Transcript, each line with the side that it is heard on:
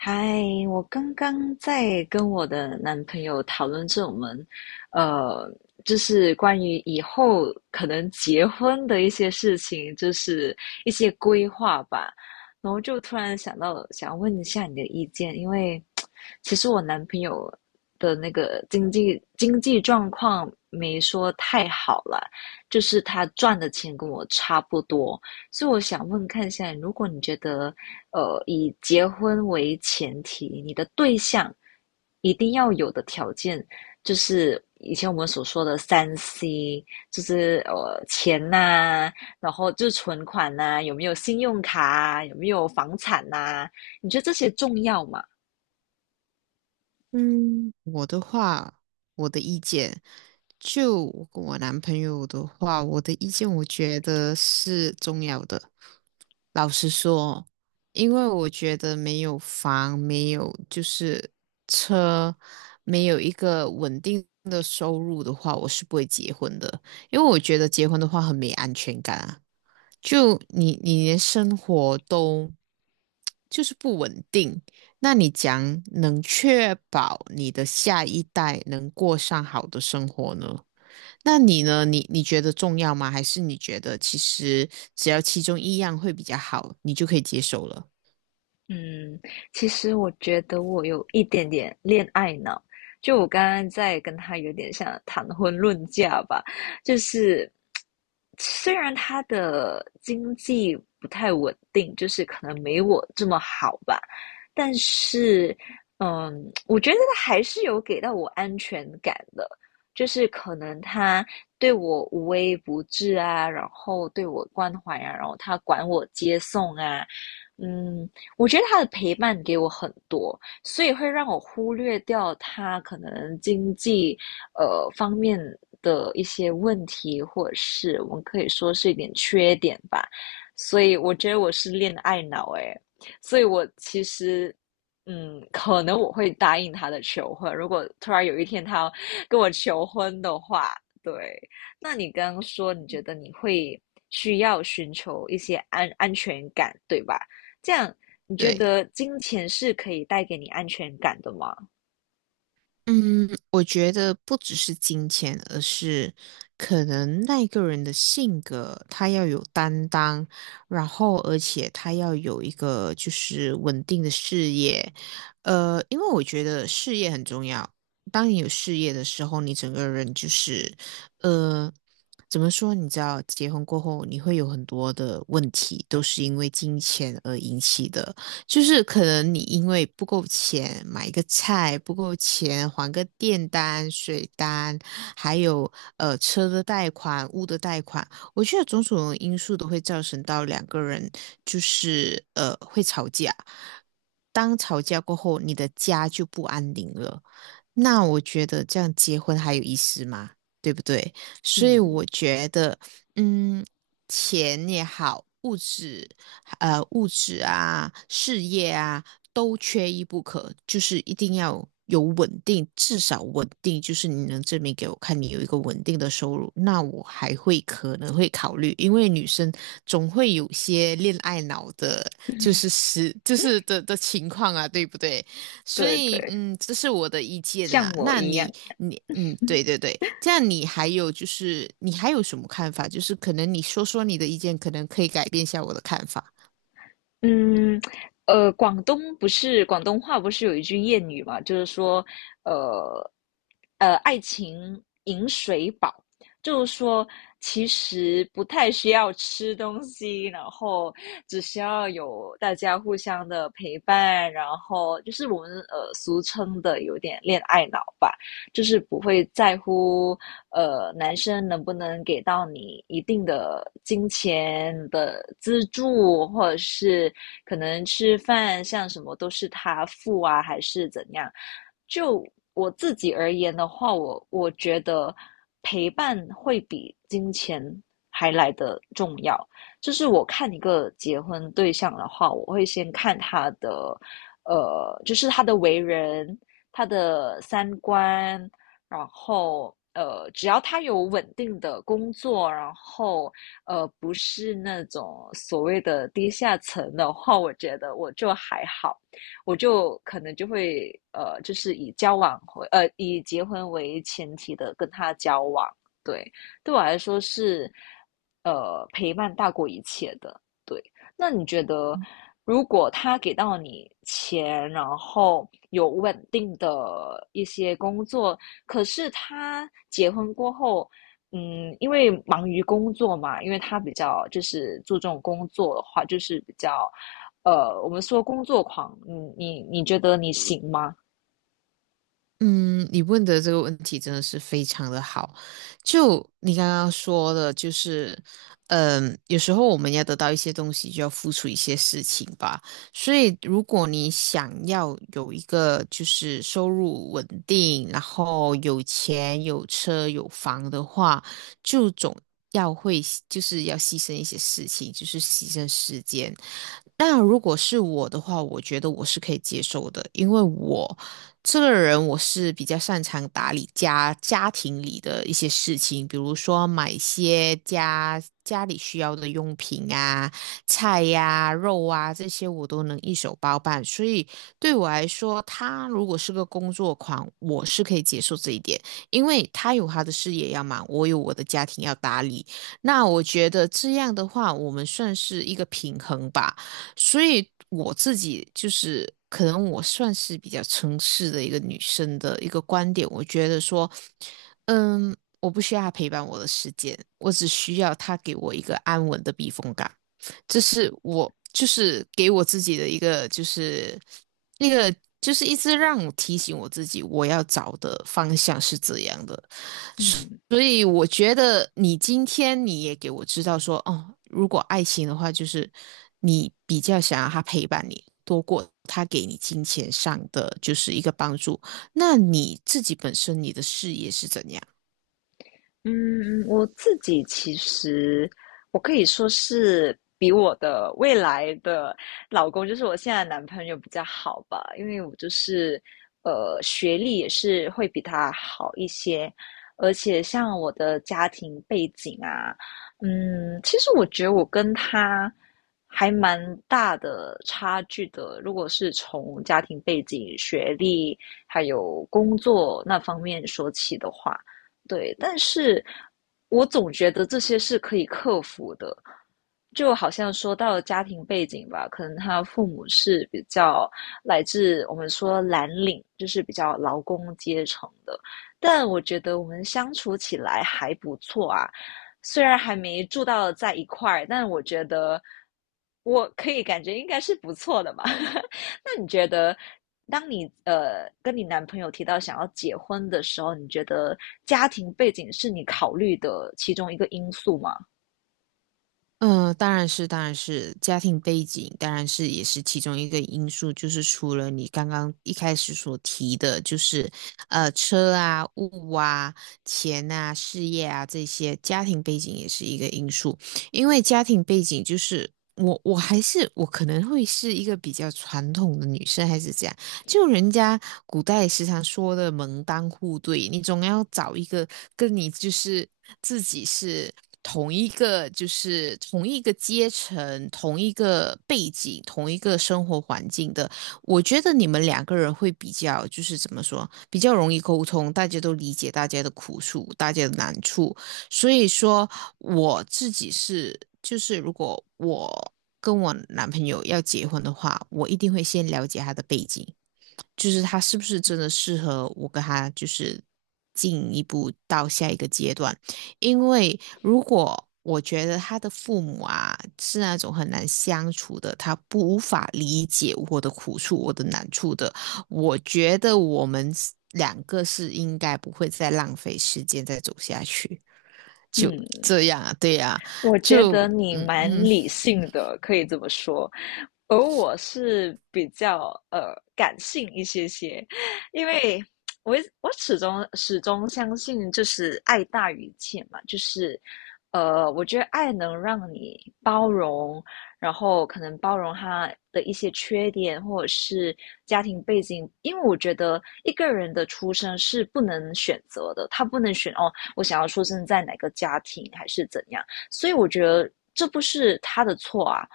left: 嗨，我刚刚在跟我的男朋友讨论这种们，呃，就是关于以后可能结婚的一些事情，就是一些规划吧。然后就突然想到，想问一下你的意见，因为其实我男朋友的那个经济状况没说太好了，就是他赚的钱跟我差不多，所以我想问看一下，如果你觉得以结婚为前提，你的对象一定要有的条件，就是以前我们所说的三 C，就是钱呐、啊然后就是存款呐、啊有没有信用卡啊，有没有房产呐、啊你觉得这些重要吗？
right: 嗯，我的话，我的意见，就我跟我男朋友的话，我的意见我觉得是重要的。老实说，因为我觉得没有房，没有就是车，没有一个稳定的收入的话，我是不会结婚的。因为我觉得结婚的话很没安全感啊，就你连生活都就是不稳定。那你讲能确保你的下一代能过上好的生活呢？那你呢？你觉得重要吗？还是你觉得其实只要其中一样会比较好，你就可以接受了？
left: 嗯，其实我觉得我有一点点恋爱脑，就我刚刚在跟他有点像谈婚论嫁吧，就是虽然他的经济不太稳定，就是可能没我这么好吧，但是嗯，我觉得他还是有给到我安全感的，就是可能他对我无微不至啊，然后对我关怀啊，然后他管我接送啊。嗯，我觉得他的陪伴给我很多，所以会让我忽略掉他可能经济方面的一些问题，或者是我们可以说是一点缺点吧。所以我觉得我是恋爱脑诶，所以我其实。嗯，可能我会答应他的求婚。如果突然有一天他要跟我求婚的话，对，那你刚刚说你觉得你会需要寻求一些安全感，对吧？这样你觉
right: 对，
left: 得金钱是可以带给你安全感的吗？
right: 嗯，我觉得不只是金钱，而是可能那个人的性格，他要有担当，然后而且他要有一个就是稳定的事业。因为我觉得事业很重要。当你有事业的时候，你整个人就是，呃，怎么说？你知道，结婚过后你会有很多的问题，都是因为金钱而引起的。就是可能你因为不够钱买一个菜，不够钱还个电单、水单，还有车的贷款、物的贷款，我觉得种种因素都会造成到两个人就是会吵架。当吵架过后，你的家就不安宁了。那我觉得这样结婚还有意思吗？对不对？所以
left: 嗯，
right: 我觉得，嗯，钱也好，物质。物质啊、事业啊都缺一不可，就是一定要有稳定，至少稳定，就是你能证明给我看你有一个稳定的收入，那我还会可能会考虑，因为女生总会有些恋爱脑的，就是是就是的情况啊，对不对？所
left: 对
right: 以，
left: 对，
right: 嗯，这是我的意见
left: 像
right: 啦。
left: 我
right: 那
left: 一样，
right: 你，你，嗯，对对对，这样你还有就是，你还有什么看法？就是可能你说说你的意见，可能可以改变一下我的看法。
left: 嗯，广东不是广东话不是有一句谚语嘛，就是说，呃，爱情饮水饱，就是说其实不太需要吃东西，然后只需要有大家互相的陪伴，然后就是我们俗称的有点恋爱脑吧。就是不会在乎男生能不能给到你一定的金钱的资助，或者是可能吃饭像什么都是他付啊，还是怎样？就我自己而言的话，我觉得陪伴会比金钱还来得重要。就是我看一个结婚对象的话，我会先看他的，就是他的为人、他的三观，然后只要他有稳定的工作，然后不是那种所谓的低下层的话，我觉得我就还好，我就可能就会就是以结婚为前提的跟他交往，对，对我来说是陪伴大过一切的，对。那你觉得，如果他给到你钱，然后有稳定的一些工作，可是他结婚过后，嗯，因为忙于工作嘛，因为他比较就是注重工作的话，就是比较，我们说工作狂，你觉得你行吗？
right: 嗯，你问的这个问题真的是非常的好。就你刚刚说的，就是，嗯，有时候我们要得到一些东西，就要付出一些事情吧。所以，如果你想要有一个就是收入稳定，然后有钱、有车、有房的话，就总要会就是要牺牲一些事情，就是牺牲时间。那如果是我的话，我觉得我是可以接受的，因为我。这个人我是比较擅长打理家庭里的一些事情，比如说买一些家里需要的用品啊、菜呀、肉啊这些，我都能一手包办。所以对我来说，他如果是个工作狂，我是可以接受这一点，因为他有他的事业要忙，我有我的家庭要打理。那我觉得这样的话，我们算是一个平衡吧。所以我自己就是可能我算是比较诚实的一个女生的一个观点，我觉得说，嗯，我不需要她陪伴我的时间，我只需要他给我一个安稳的避风港，这是我就是给我自己的一个就是那个就是一直让我提醒我自己我要找的方向是这样的。
left: 嗯，
right: 所以我觉得你今天你也给我知道说，哦，如果爱情的话，就是你比较想要他陪伴你，多过他给你金钱上的就是一个帮助。那你自己本身你的事业是怎样？
left: 嗯，我自己其实我可以说是比我的未来的老公，就是我现在的男朋友比较好吧，因为我就是学历也是会比他好一些，而且像我的家庭背景啊，嗯，其实我觉得我跟他还蛮大的差距的，如果是从家庭背景、学历还有工作那方面说起的话。对，但是我总觉得这些是可以克服的。就好像说到家庭背景吧，可能他父母是比较来自我们说蓝领，就是比较劳工阶层的，但我觉得我们相处起来还不错啊。虽然还没住到在一块儿，但我觉得我可以感觉应该是不错的嘛。那你觉得当你跟你男朋友提到想要结婚的时候，你觉得家庭背景是你考虑的其中一个因素吗？
right: 嗯，当然是，当然是，家庭背景当然是也是其中一个因素，就是除了你刚刚一开始所提的，就是车啊、物啊、钱啊、事业啊这些，家庭背景也是一个因素，因为家庭背景就是我还是我可能会是一个比较传统的女生还是这样，就人家古代也时常说的门当户对，你总要找一个跟你就是自己是同一个，就是同一个阶层、同一个背景、同一个生活环境的。我觉得你们两个人会比较，就是怎么说，比较容易沟通，大家都理解大家的苦处、大家的难处。所以说，我自己是，就是如果我跟我男朋友要结婚的话，我一定会先了解他的背景，就是他是不是真的适合我跟他就是进一步到下一个阶段？因为如果我觉得他的父母啊是那种很难相处的，他不无法理解我的苦处、我的难处的，我觉得我们两个是应该不会再浪费时间再走下去，就
left: 嗯，
right: 这样啊，对呀、啊
left: 我觉
right: 就
left: 得你
right: 嗯
left: 蛮
right: 嗯
left: 理性的，可以这么说。而我是比较感性一些些，因为我始终相信就是爱大于一切嘛，就是我觉得爱能让你包容，然后可能包容他的一些缺点或者是家庭背景，因为我觉得一个人的出生是不能选择的，他不能选哦，我想要出生在哪个家庭还是怎样。所以我觉得这不是他的错啊。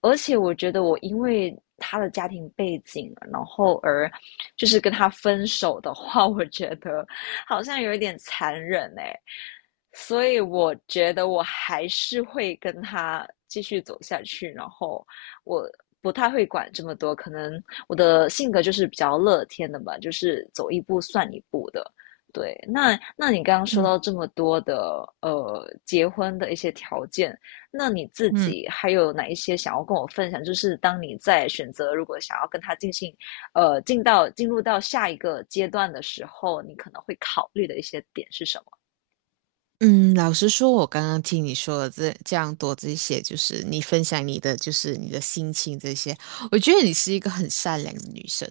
left: 而且我觉得我因为他的家庭背景，然后而就是跟他分手的话，我觉得好像有一点残忍哎、欸所以我觉得我还是会跟他继续走下去，然后我不太会管这么多，可能我的性格就是比较乐天的吧，就是走一步算一步的。对，那你刚刚说
right: 嗯嗯。
left: 到这么多的结婚的一些条件，那你自
right: 嗯
left: 己还有哪一些想要跟我分享？就是当你在选择如果想要跟他进行进入到下一个阶段的时候，你可能会考虑的一些点是什么？
right: 嗯，老实说，我刚刚听你说了这样多这些，就是你分享你的，就是你的心情这些，我觉得你是一个很善良的女生，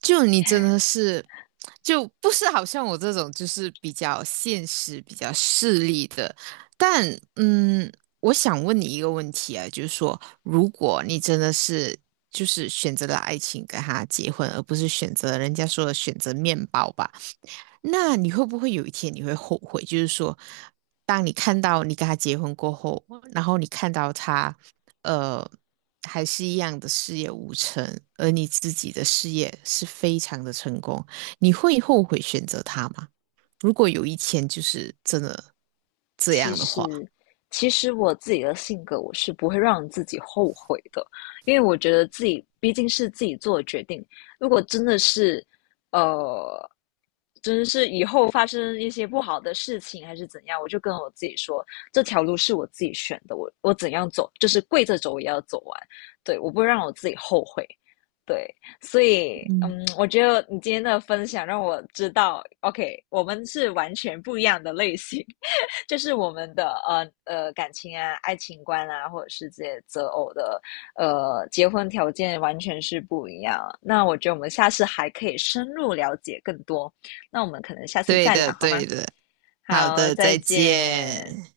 right: 就你真的是，就不是好像我这种就是比较现实、比较势利的，但嗯，我想问你一个问题啊，就是说，如果你真的是就是选择了爱情跟他结婚，而不是选择人家说的选择面包吧？那你会不会有一天你会后悔？就是说，当你看到你跟他结婚过后，然后你看到他，呃，还是一样的事业无成，而你自己的事业是非常的成功，你会后悔选择他吗？如果有一天就是真的这
left: 其
right: 样的话，
left: 实，其实我自己的性格，我是不会让自己后悔的，因为我觉得自己毕竟是自己做的决定。如果真的是，呃，真的是以后发生一些不好的事情还是怎样，我就跟我自己说，这条路是我自己选的，我怎样走，就是跪着走也要走完。对，我不会让我自己后悔。对，所以，
right: 嗯，
left: 嗯，我觉得你今天的分享让我知道，OK，我们是完全不一样的类型。这是我们的感情啊、爱情观啊，或者是这些择偶的结婚条件完全是不一样。那我觉得我们下次还可以深入了解更多。那我们可能下次
right: 对
left: 再聊
right: 的，
left: 好吗？
right: 对的，好
left: 好，
right: 的，
left: 再
right: 再
left: 见。
right: 见。